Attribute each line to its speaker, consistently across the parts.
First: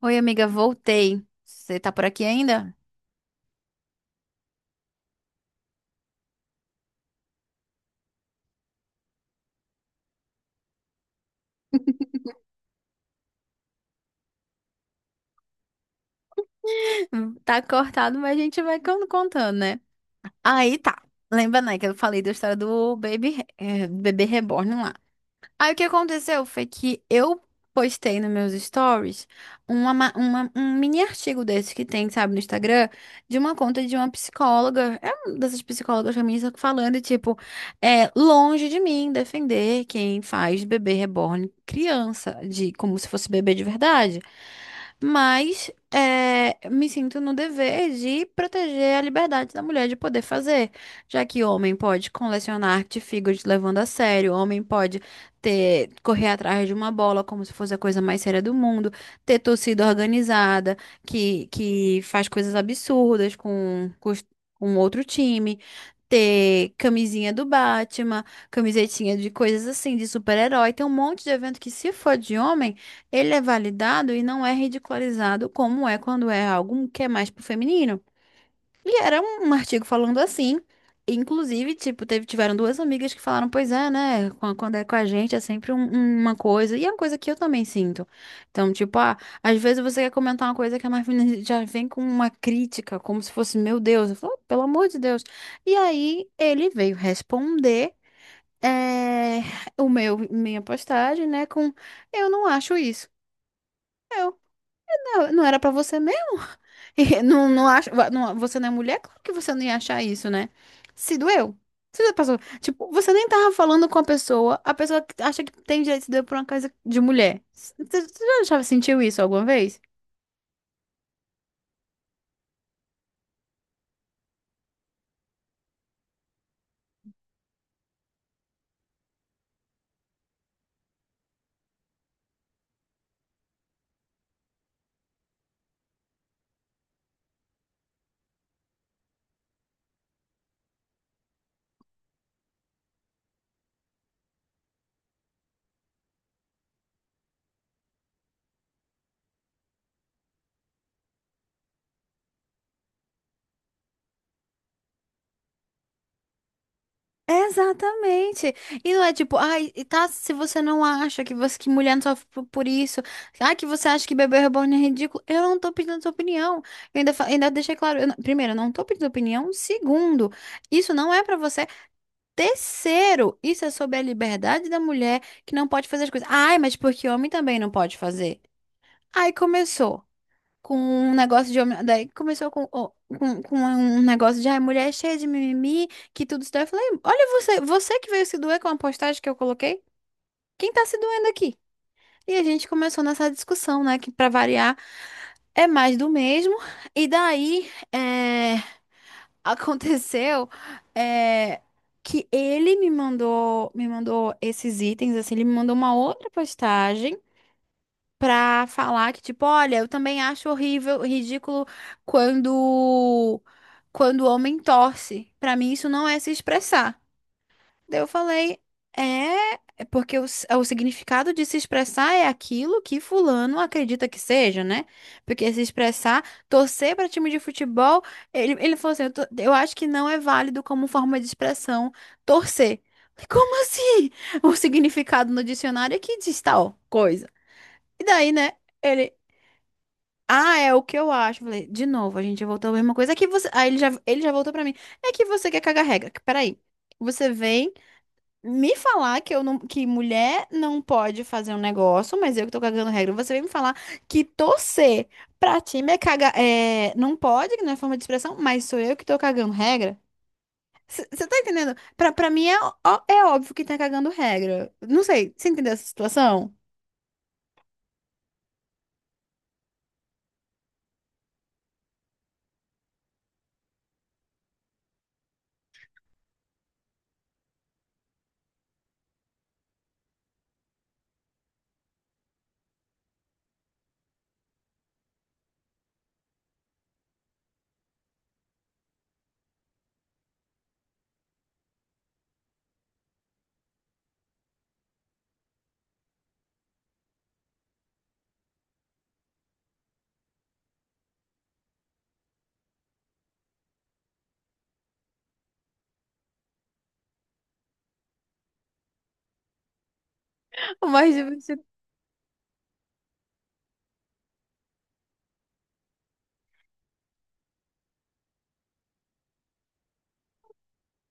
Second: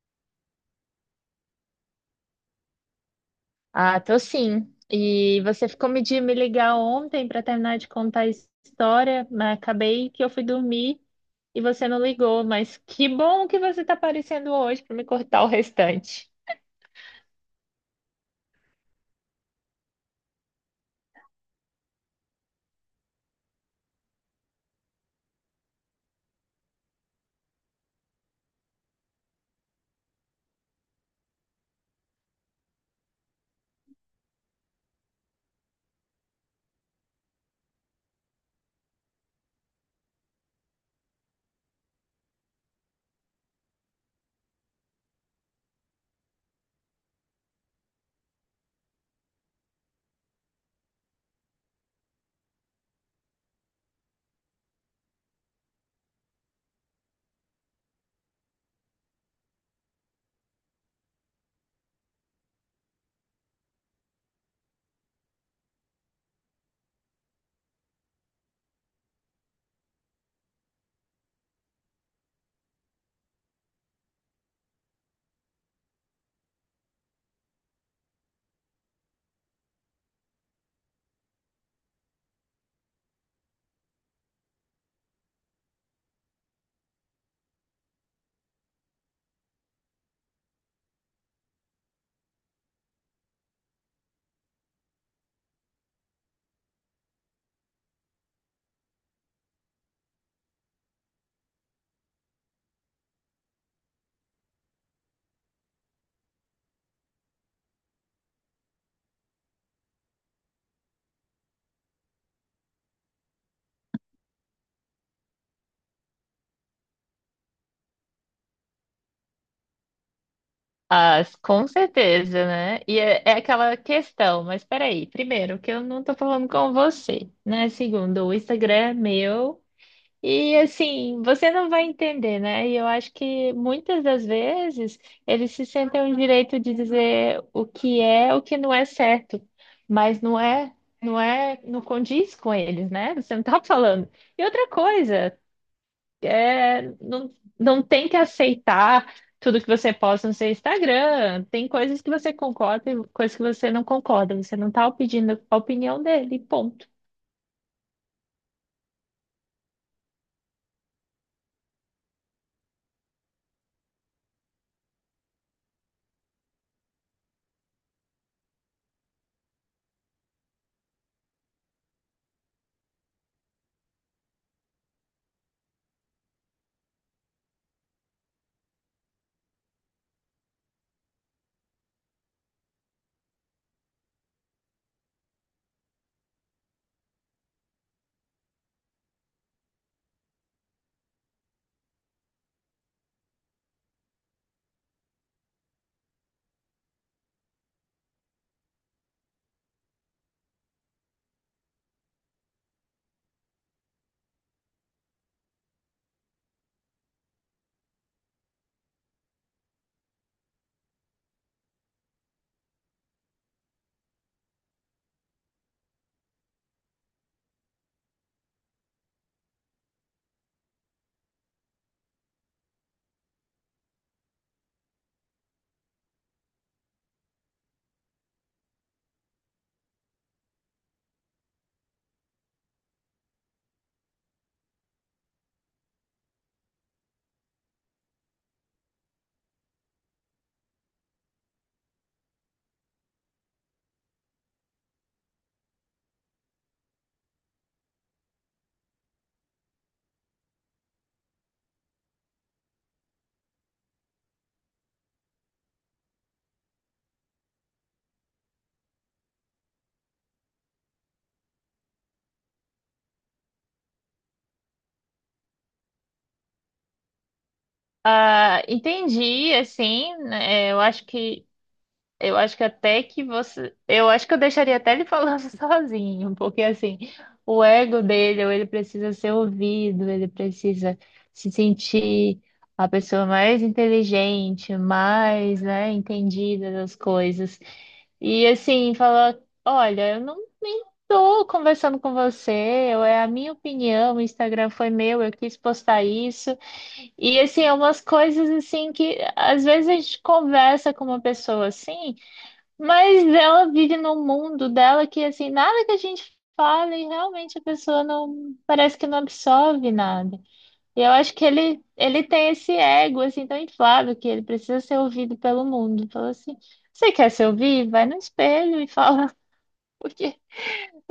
Speaker 1: Oi, amiga, voltei. Você tá por aqui ainda?
Speaker 2: Ah, tô sim. E você ficou me de me ligar ontem para terminar de contar a história, mas acabei que eu fui dormir e você não ligou. Mas que bom que você está aparecendo hoje para me cortar o restante.
Speaker 1: Tá cortado, mas a gente vai contando, né? Aí tá. Lembra, né, que eu falei da história do Baby, bebê reborn lá. Aí o que aconteceu foi que eu postei nos meus stories um mini artigo desse que tem, sabe, no Instagram, de uma conta de uma psicóloga, é uma dessas psicólogas feministas falando, tipo, é longe de mim defender quem faz bebê reborn criança, de como se fosse bebê de verdade. Mas é, me sinto no dever de proteger a liberdade da mulher de poder fazer, já que homem pode colecionar artigos levando a sério, homem pode ter, correr atrás de uma bola como se fosse a coisa mais séria do mundo, ter torcida organizada que faz coisas absurdas com com outro time, ter camisinha do Batman, camisetinha de coisas assim, de super-herói. Tem um monte de evento que, se for de homem, ele é validado e não é ridicularizado como é quando é algo que é mais pro feminino. E era um artigo falando assim. Inclusive, tipo, tiveram duas amigas que falaram, pois é, né? Quando é com a gente é sempre uma coisa. E é uma coisa que eu também sinto. Então, tipo, ah, às vezes você quer comentar uma coisa que a Marvin já vem com uma crítica, como se fosse, meu Deus. Eu falo, "Oh, pelo amor de Deus." E aí ele veio responder eh, minha postagem, né? Com, eu não acho isso. "Ah, não era pra você mesmo?" E não, não acha, você não é mulher? Claro que você não ia achar isso, né? Se doeu. Você já passou. Tipo, você nem tava falando com a pessoa que acha que tem direito de se doer por uma coisa de mulher. Você sentiu isso alguma vez?
Speaker 2: Ah, com certeza, né? É aquela questão, mas peraí, primeiro, que eu não tô falando com você, né? Segundo, o Instagram é meu. E assim, você não vai entender, né? E eu acho que muitas das vezes eles se sentem o direito de dizer o que é, o que não é certo, mas não condiz com eles, né? Você não tá falando. E outra coisa, é, não, não tem que aceitar tudo que você posta no seu Instagram. Tem coisas que você concorda e coisas que você não concorda. Você não tá pedindo a opinião dele, ponto.
Speaker 1: Exatamente. E não é tipo, ai, e tá, se você não acha que você que mulher não sofre por isso, ai, que você acha que bebê reborn é ridículo, eu não tô pedindo sua opinião. Eu ainda, ainda deixei claro, eu não- primeiro, eu não tô pedindo opinião. Segundo, isso não é pra você. Terceiro, isso é sobre a liberdade da mulher que não pode fazer as coisas. Ai, mas porque homem também não pode fazer. Aí começou com um negócio de homem. Daí começou com um negócio de ai, mulher é cheia de mimimi, que tudo isso. Daí eu falei, olha você, você que veio se doer com a postagem que eu coloquei, quem tá se doendo aqui? E a gente começou nessa discussão, né? Que pra variar é mais do mesmo. E daí, aconteceu, é, que ele me mandou esses itens, assim, ele me mandou uma outra postagem pra falar que, tipo, olha, eu também acho horrível, ridículo quando quando o homem torce. Pra mim, isso não é se expressar. Daí eu falei, é, é porque o significado de se expressar é aquilo que fulano acredita que seja, né? Porque se expressar, torcer para time de futebol, ele falou assim, eu acho que não é válido como forma de expressão torcer. Falei, como assim? O significado no dicionário é que diz tal coisa. E daí, né, ele... Ah, é o que eu acho. Eu falei, de novo, a gente voltou a mesma coisa. É que você... Aí ele já voltou pra mim. É que você quer cagar regra. Peraí. Você vem me falar que eu não, que mulher não pode fazer um negócio, mas eu que tô cagando regra. Você vem me falar que torcer pra time é cagar, é, não pode, que não é forma de expressão, mas sou eu que tô cagando regra? Você tá entendendo? Pra mim é óbvio que tá cagando regra. Não sei, você entendeu essa situação?
Speaker 2: Ah, entendi, assim, né, eu acho que Eu acho que até que você. Eu acho que eu deixaria até ele falando sozinho, porque assim, o ego dele, ou ele precisa ser ouvido, ele precisa se sentir a pessoa mais inteligente, mais, né, entendida das coisas. E assim, falar: olha, eu nem tô conversando com você, eu, é a minha opinião, o Instagram foi meu, eu quis postar isso. E assim, é umas coisas assim que às vezes a gente conversa com uma pessoa assim. Mas ela vive num mundo dela que, assim, nada que a gente fala e realmente a pessoa não, parece que não absorve nada. E eu
Speaker 1: Mas
Speaker 2: acho que ele tem esse ego, assim, tão inflado que ele precisa ser ouvido pelo mundo. Falou assim, você quer se ouvir? Vai no espelho e fala, porque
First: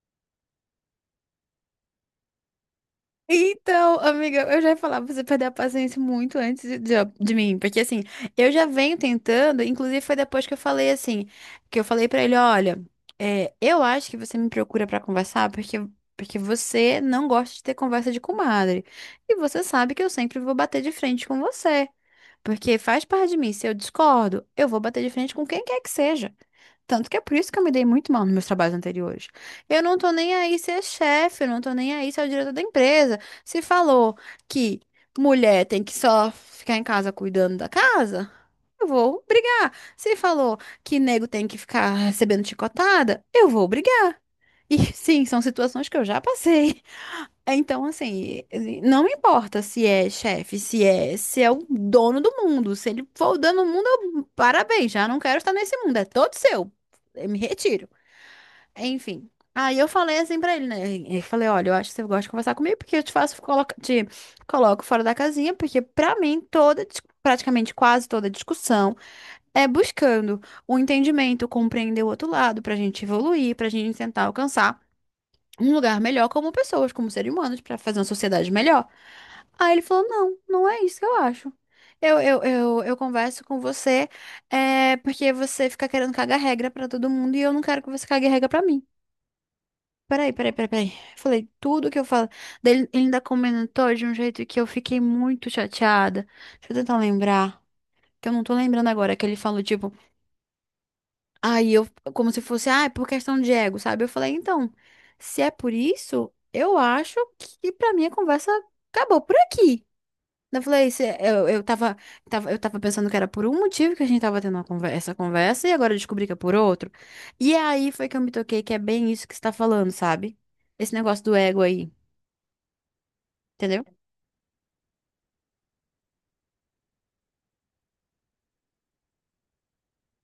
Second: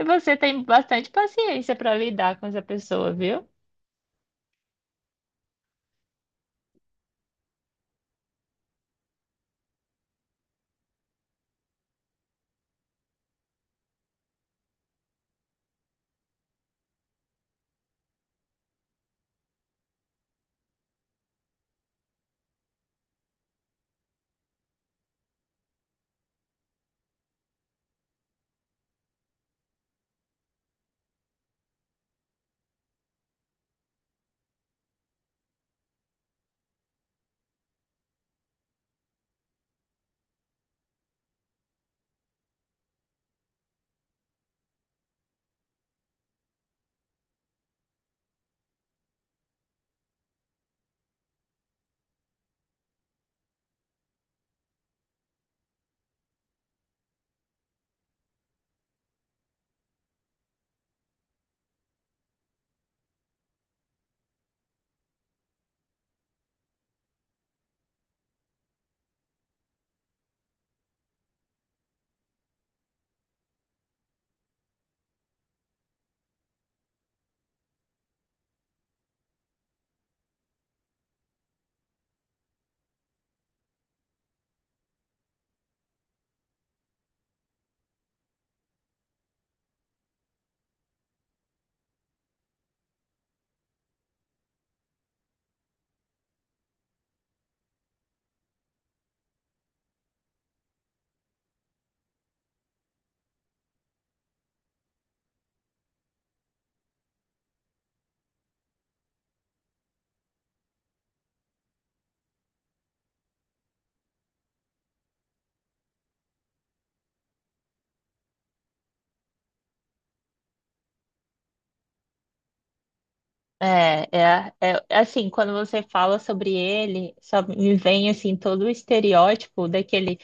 Speaker 2: você tem bastante paciência para lidar com essa pessoa, viu?
Speaker 1: então, amiga, eu já ia falar pra você perder a paciência muito antes de mim, porque assim, eu já venho tentando, inclusive foi depois que eu falei assim, que eu falei pra ele, olha, é, eu acho que você me procura pra conversar porque você não gosta de ter conversa de comadre. E você sabe que eu sempre vou bater de frente com você, porque faz parte de mim, se eu discordo, eu vou bater de frente com quem quer que seja. Tanto que é por isso que eu me dei muito mal nos meus trabalhos anteriores. Eu não tô nem aí se é chefe, eu não tô nem aí se é o diretor da empresa. Se falou que mulher tem que só ficar em casa cuidando da casa, eu vou brigar. Se falou que nego tem que ficar recebendo chicotada, eu vou brigar. E sim, são situações que eu já passei. É, então, assim, não importa se é chefe, se é, se é o dono do mundo, se ele for o dono do mundo, eu- parabéns, já não quero estar nesse mundo, é todo seu. Eu me retiro. Enfim. Aí eu falei assim pra ele, né? Eu falei, olha, eu acho que você gosta de conversar comigo, porque eu te faço, coloca, te coloco fora da casinha, porque pra mim toda, praticamente quase toda discussão é buscando o entendimento, compreender o outro lado, pra gente evoluir, pra gente tentar alcançar um lugar melhor como pessoas, como seres humanos, pra fazer uma sociedade melhor. Aí ele falou: não, não é isso que eu acho. Eu converso com você é, porque você fica querendo cagar regra pra todo mundo e eu não quero que você cague regra pra mim. Peraí, peraí, peraí, peraí. Eu falei tudo que eu falo. Daí ele ainda comentou de um jeito que eu fiquei muito chateada. Deixa eu tentar lembrar, que eu não tô lembrando agora, que ele falou, tipo. Aí eu, como se fosse, ah, é por questão de ego, sabe? Eu falei, então, se é por isso, eu acho que pra mim a conversa acabou por aqui. Eu falei, eu tava pensando que era por um motivo que a gente tava tendo uma essa conversa e agora eu descobri que é por outro. E aí foi que eu me toquei que é bem isso que você tá falando, sabe? Esse negócio do ego aí, entendeu?
Speaker 2: É, assim, quando você fala sobre ele, só me vem assim todo o estereótipo daquele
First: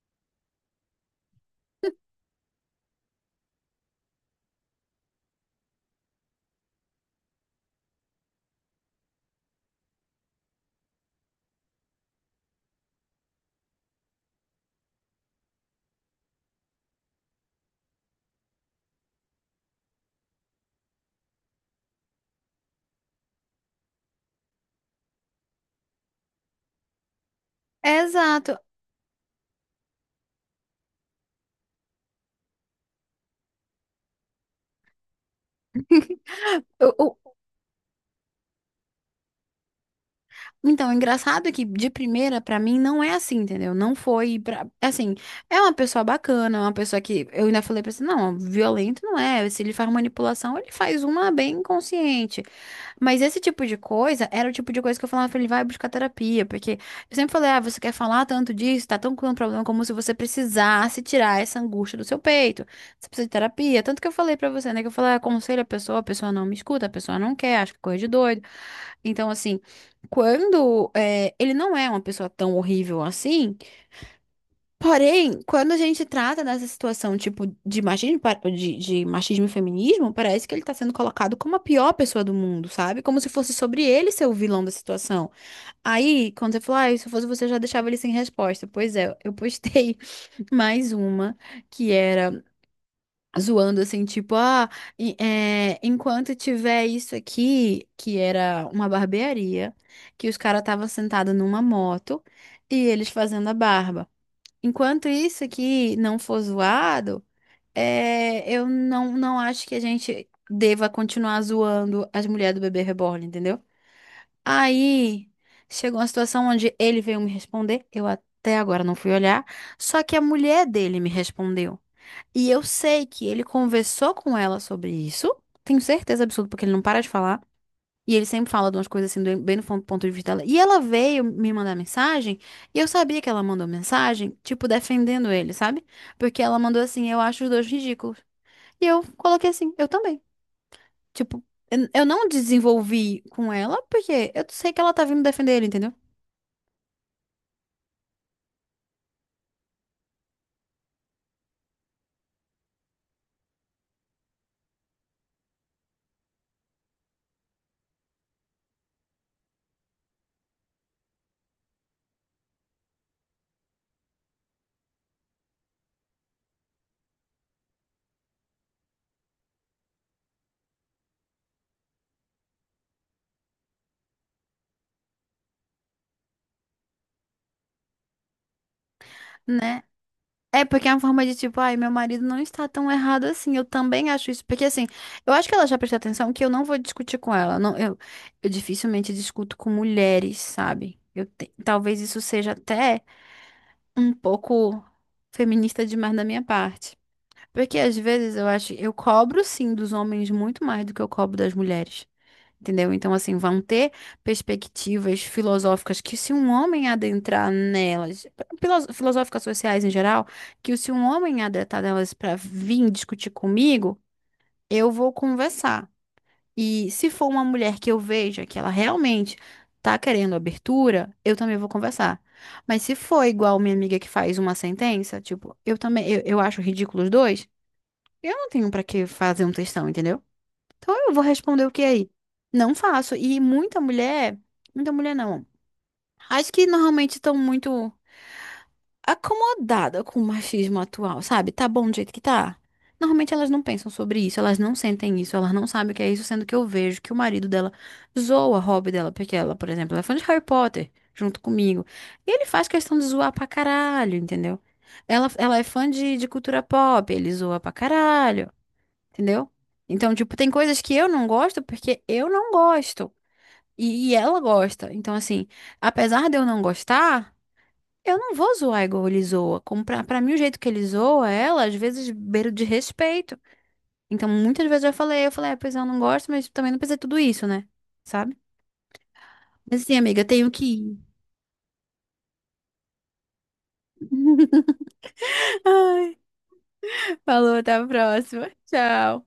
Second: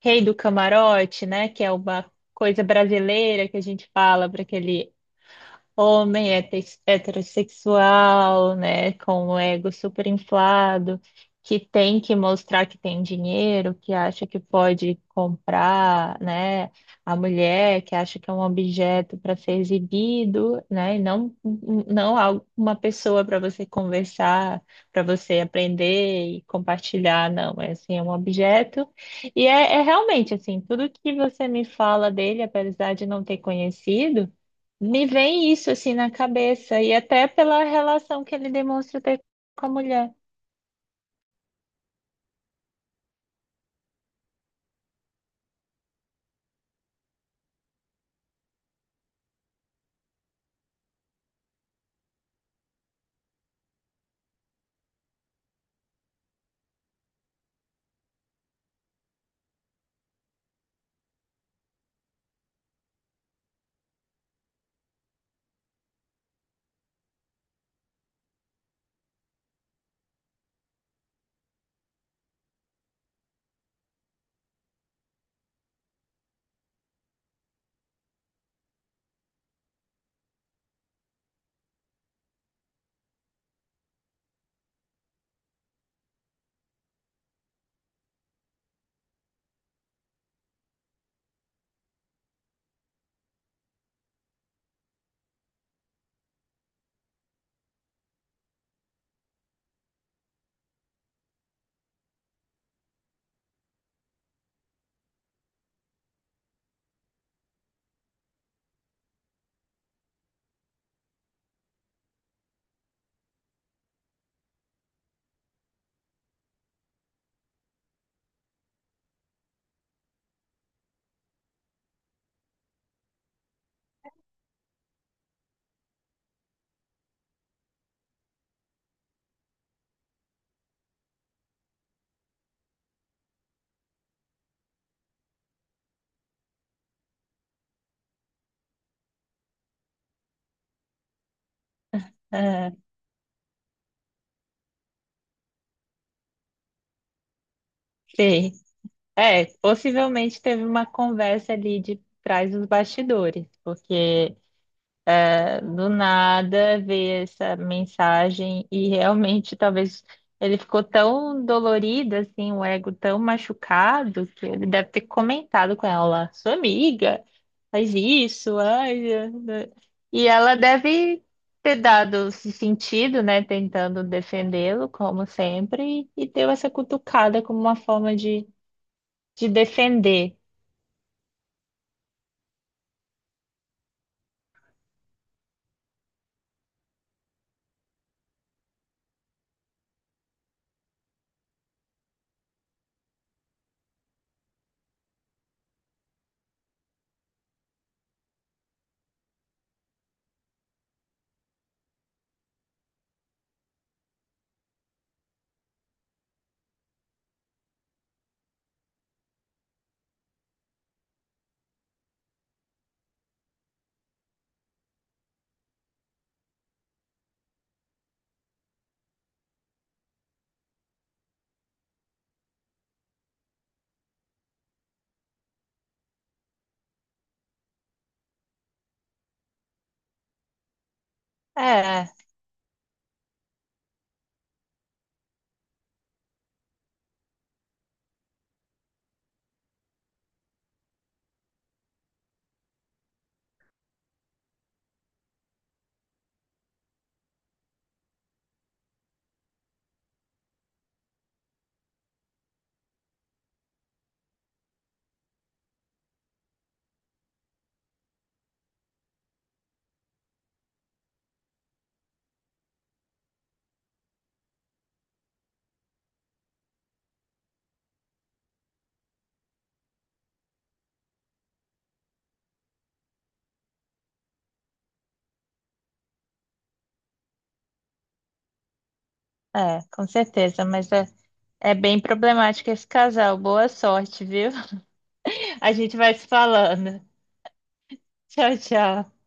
Speaker 2: Rei do Camarote, né? Que é uma coisa brasileira que a gente fala para aquele heterossexual, né, com o ego super inflado, que tem que mostrar que tem dinheiro, que acha que pode comprar, né, a mulher, que acha que é um objeto para ser exibido, né, e não não algo- uma pessoa para você conversar, para você aprender e compartilhar, não, é assim, é um
Speaker 1: Exato.
Speaker 2: objeto. E é realmente assim, tudo que você me fala dele, apesar de não ter conhecido, me vem isso assim na cabeça, e
Speaker 1: O,
Speaker 2: até pela relação que ele demonstra ter com a mulher.
Speaker 1: Então, o engraçado é que de primeira, pra mim, não é assim, entendeu? Não foi pra... Assim, é uma pessoa bacana, é uma pessoa que... Eu ainda falei pra você, não, violento não é. Se ele faz manipulação, ele faz uma bem consciente. Mas esse tipo de coisa era o tipo de coisa que eu falava pra ele, vai buscar terapia. Porque eu sempre falei, ah, você quer falar tanto disso, tá tão com um problema como se você precisasse tirar essa angústia do seu peito. Você precisa de terapia. Tanto que eu falei pra você, né? Que eu falei, "Ah, aconselho a pessoa não me escuta, a pessoa não quer, acha que é coisa de doido." Então, assim, quando ele não é uma pessoa tão horrível assim, porém, quando a gente trata dessa situação, tipo, de machismo, de machismo e feminismo, parece que ele tá sendo colocado como a pior pessoa do mundo, sabe? Como se fosse sobre ele ser o vilão da situação. Aí, quando você falou, ah, se eu fosse você, eu já deixava ele sem resposta. Pois é, eu postei mais uma, que era zoando assim, tipo, ah, enquanto tiver isso aqui, que era uma barbearia, que os caras estavam sentados numa moto e eles fazendo a barba. Enquanto isso aqui não for zoado, é, eu não, não acho que a gente deva continuar zoando as mulheres do bebê reborn, entendeu? Aí chegou uma situação onde ele veio me responder, eu até agora não fui olhar, só que a mulher dele me respondeu. E eu sei que ele conversou com ela sobre isso. Tenho certeza absoluta, porque ele não para de falar. E ele sempre fala de umas coisas assim, bem no ponto de vista dela. E ela veio me mandar mensagem. E eu sabia que ela mandou mensagem, tipo, defendendo ele, sabe? Porque ela mandou assim: eu acho os dois ridículos. E eu coloquei assim: eu também. Tipo, eu não
Speaker 2: Ah,
Speaker 1: desenvolvi com ela, porque eu sei que ela tá vindo defender ele, entendeu?
Speaker 2: sei. É, possivelmente teve uma conversa ali de trás dos bastidores, porque do nada ver essa mensagem e realmente talvez ele ficou tão dolorido, assim, o ego tão machucado, que ele deve ter comentado com ela: sua amiga, faz isso, ai. É, né? E ela deve ter dado esse sentido, né, tentando defendê-lo, como sempre, e deu essa cutucada como uma forma de
Speaker 1: Né?
Speaker 2: defender.
Speaker 1: É porque é uma forma de tipo, ai, meu marido não está tão errado assim. Eu também acho isso. Porque assim, eu acho que ela já prestou atenção que eu não vou discutir com ela. Não, eu dificilmente discuto com mulheres, sabe? Eu talvez isso seja até um pouco feminista demais da minha parte. Porque às vezes eu acho, eu cobro sim dos homens muito mais do que eu cobro das mulheres. Entendeu? Então, assim, vão ter perspectivas filosóficas que, se um homem adentrar nelas, filosóficas sociais em geral, que se um homem adentrar nelas para vir discutir comigo, eu vou conversar. E se for uma mulher que eu veja que ela realmente tá querendo abertura, eu também vou conversar. Mas se for igual minha amiga que faz uma sentença, tipo, eu também, eu acho ridículo os dois, eu não tenho pra que fazer um textão, entendeu? Então eu vou responder o que é
Speaker 2: É,
Speaker 1: aí? Não faço. E muita mulher não. Acho que normalmente estão muito acomodada com o machismo atual, sabe? Tá bom do jeito que tá. Normalmente elas não pensam sobre isso, elas não sentem isso, elas não sabem o que é isso, sendo que eu vejo que o marido dela zoa a hobby dela, porque ela, por exemplo, ela é fã de Harry Potter, junto comigo. E ele faz questão de zoar pra caralho, entendeu? Ela é fã de cultura pop, ele zoa pra caralho. Entendeu? Então, tipo, tem coisas que eu não gosto porque eu não gosto. E ela gosta. Então, assim, apesar de eu não gostar, eu não vou zoar igual ele zoa. Como pra mim, o jeito que ele zoa, ela, às vezes, beira de respeito. Então, muitas vezes eu falei, é, pois eu não gosto, mas também não precisa de tudo isso, né? Sabe? Mas assim,
Speaker 2: com
Speaker 1: amiga, eu tenho que
Speaker 2: certeza,
Speaker 1: ir.
Speaker 2: é bem problemático esse casal. Boa sorte, viu? A gente vai
Speaker 1: Ai,
Speaker 2: se falando.
Speaker 1: falou, até a próxima.
Speaker 2: Tchau, tchau.
Speaker 1: Tchau.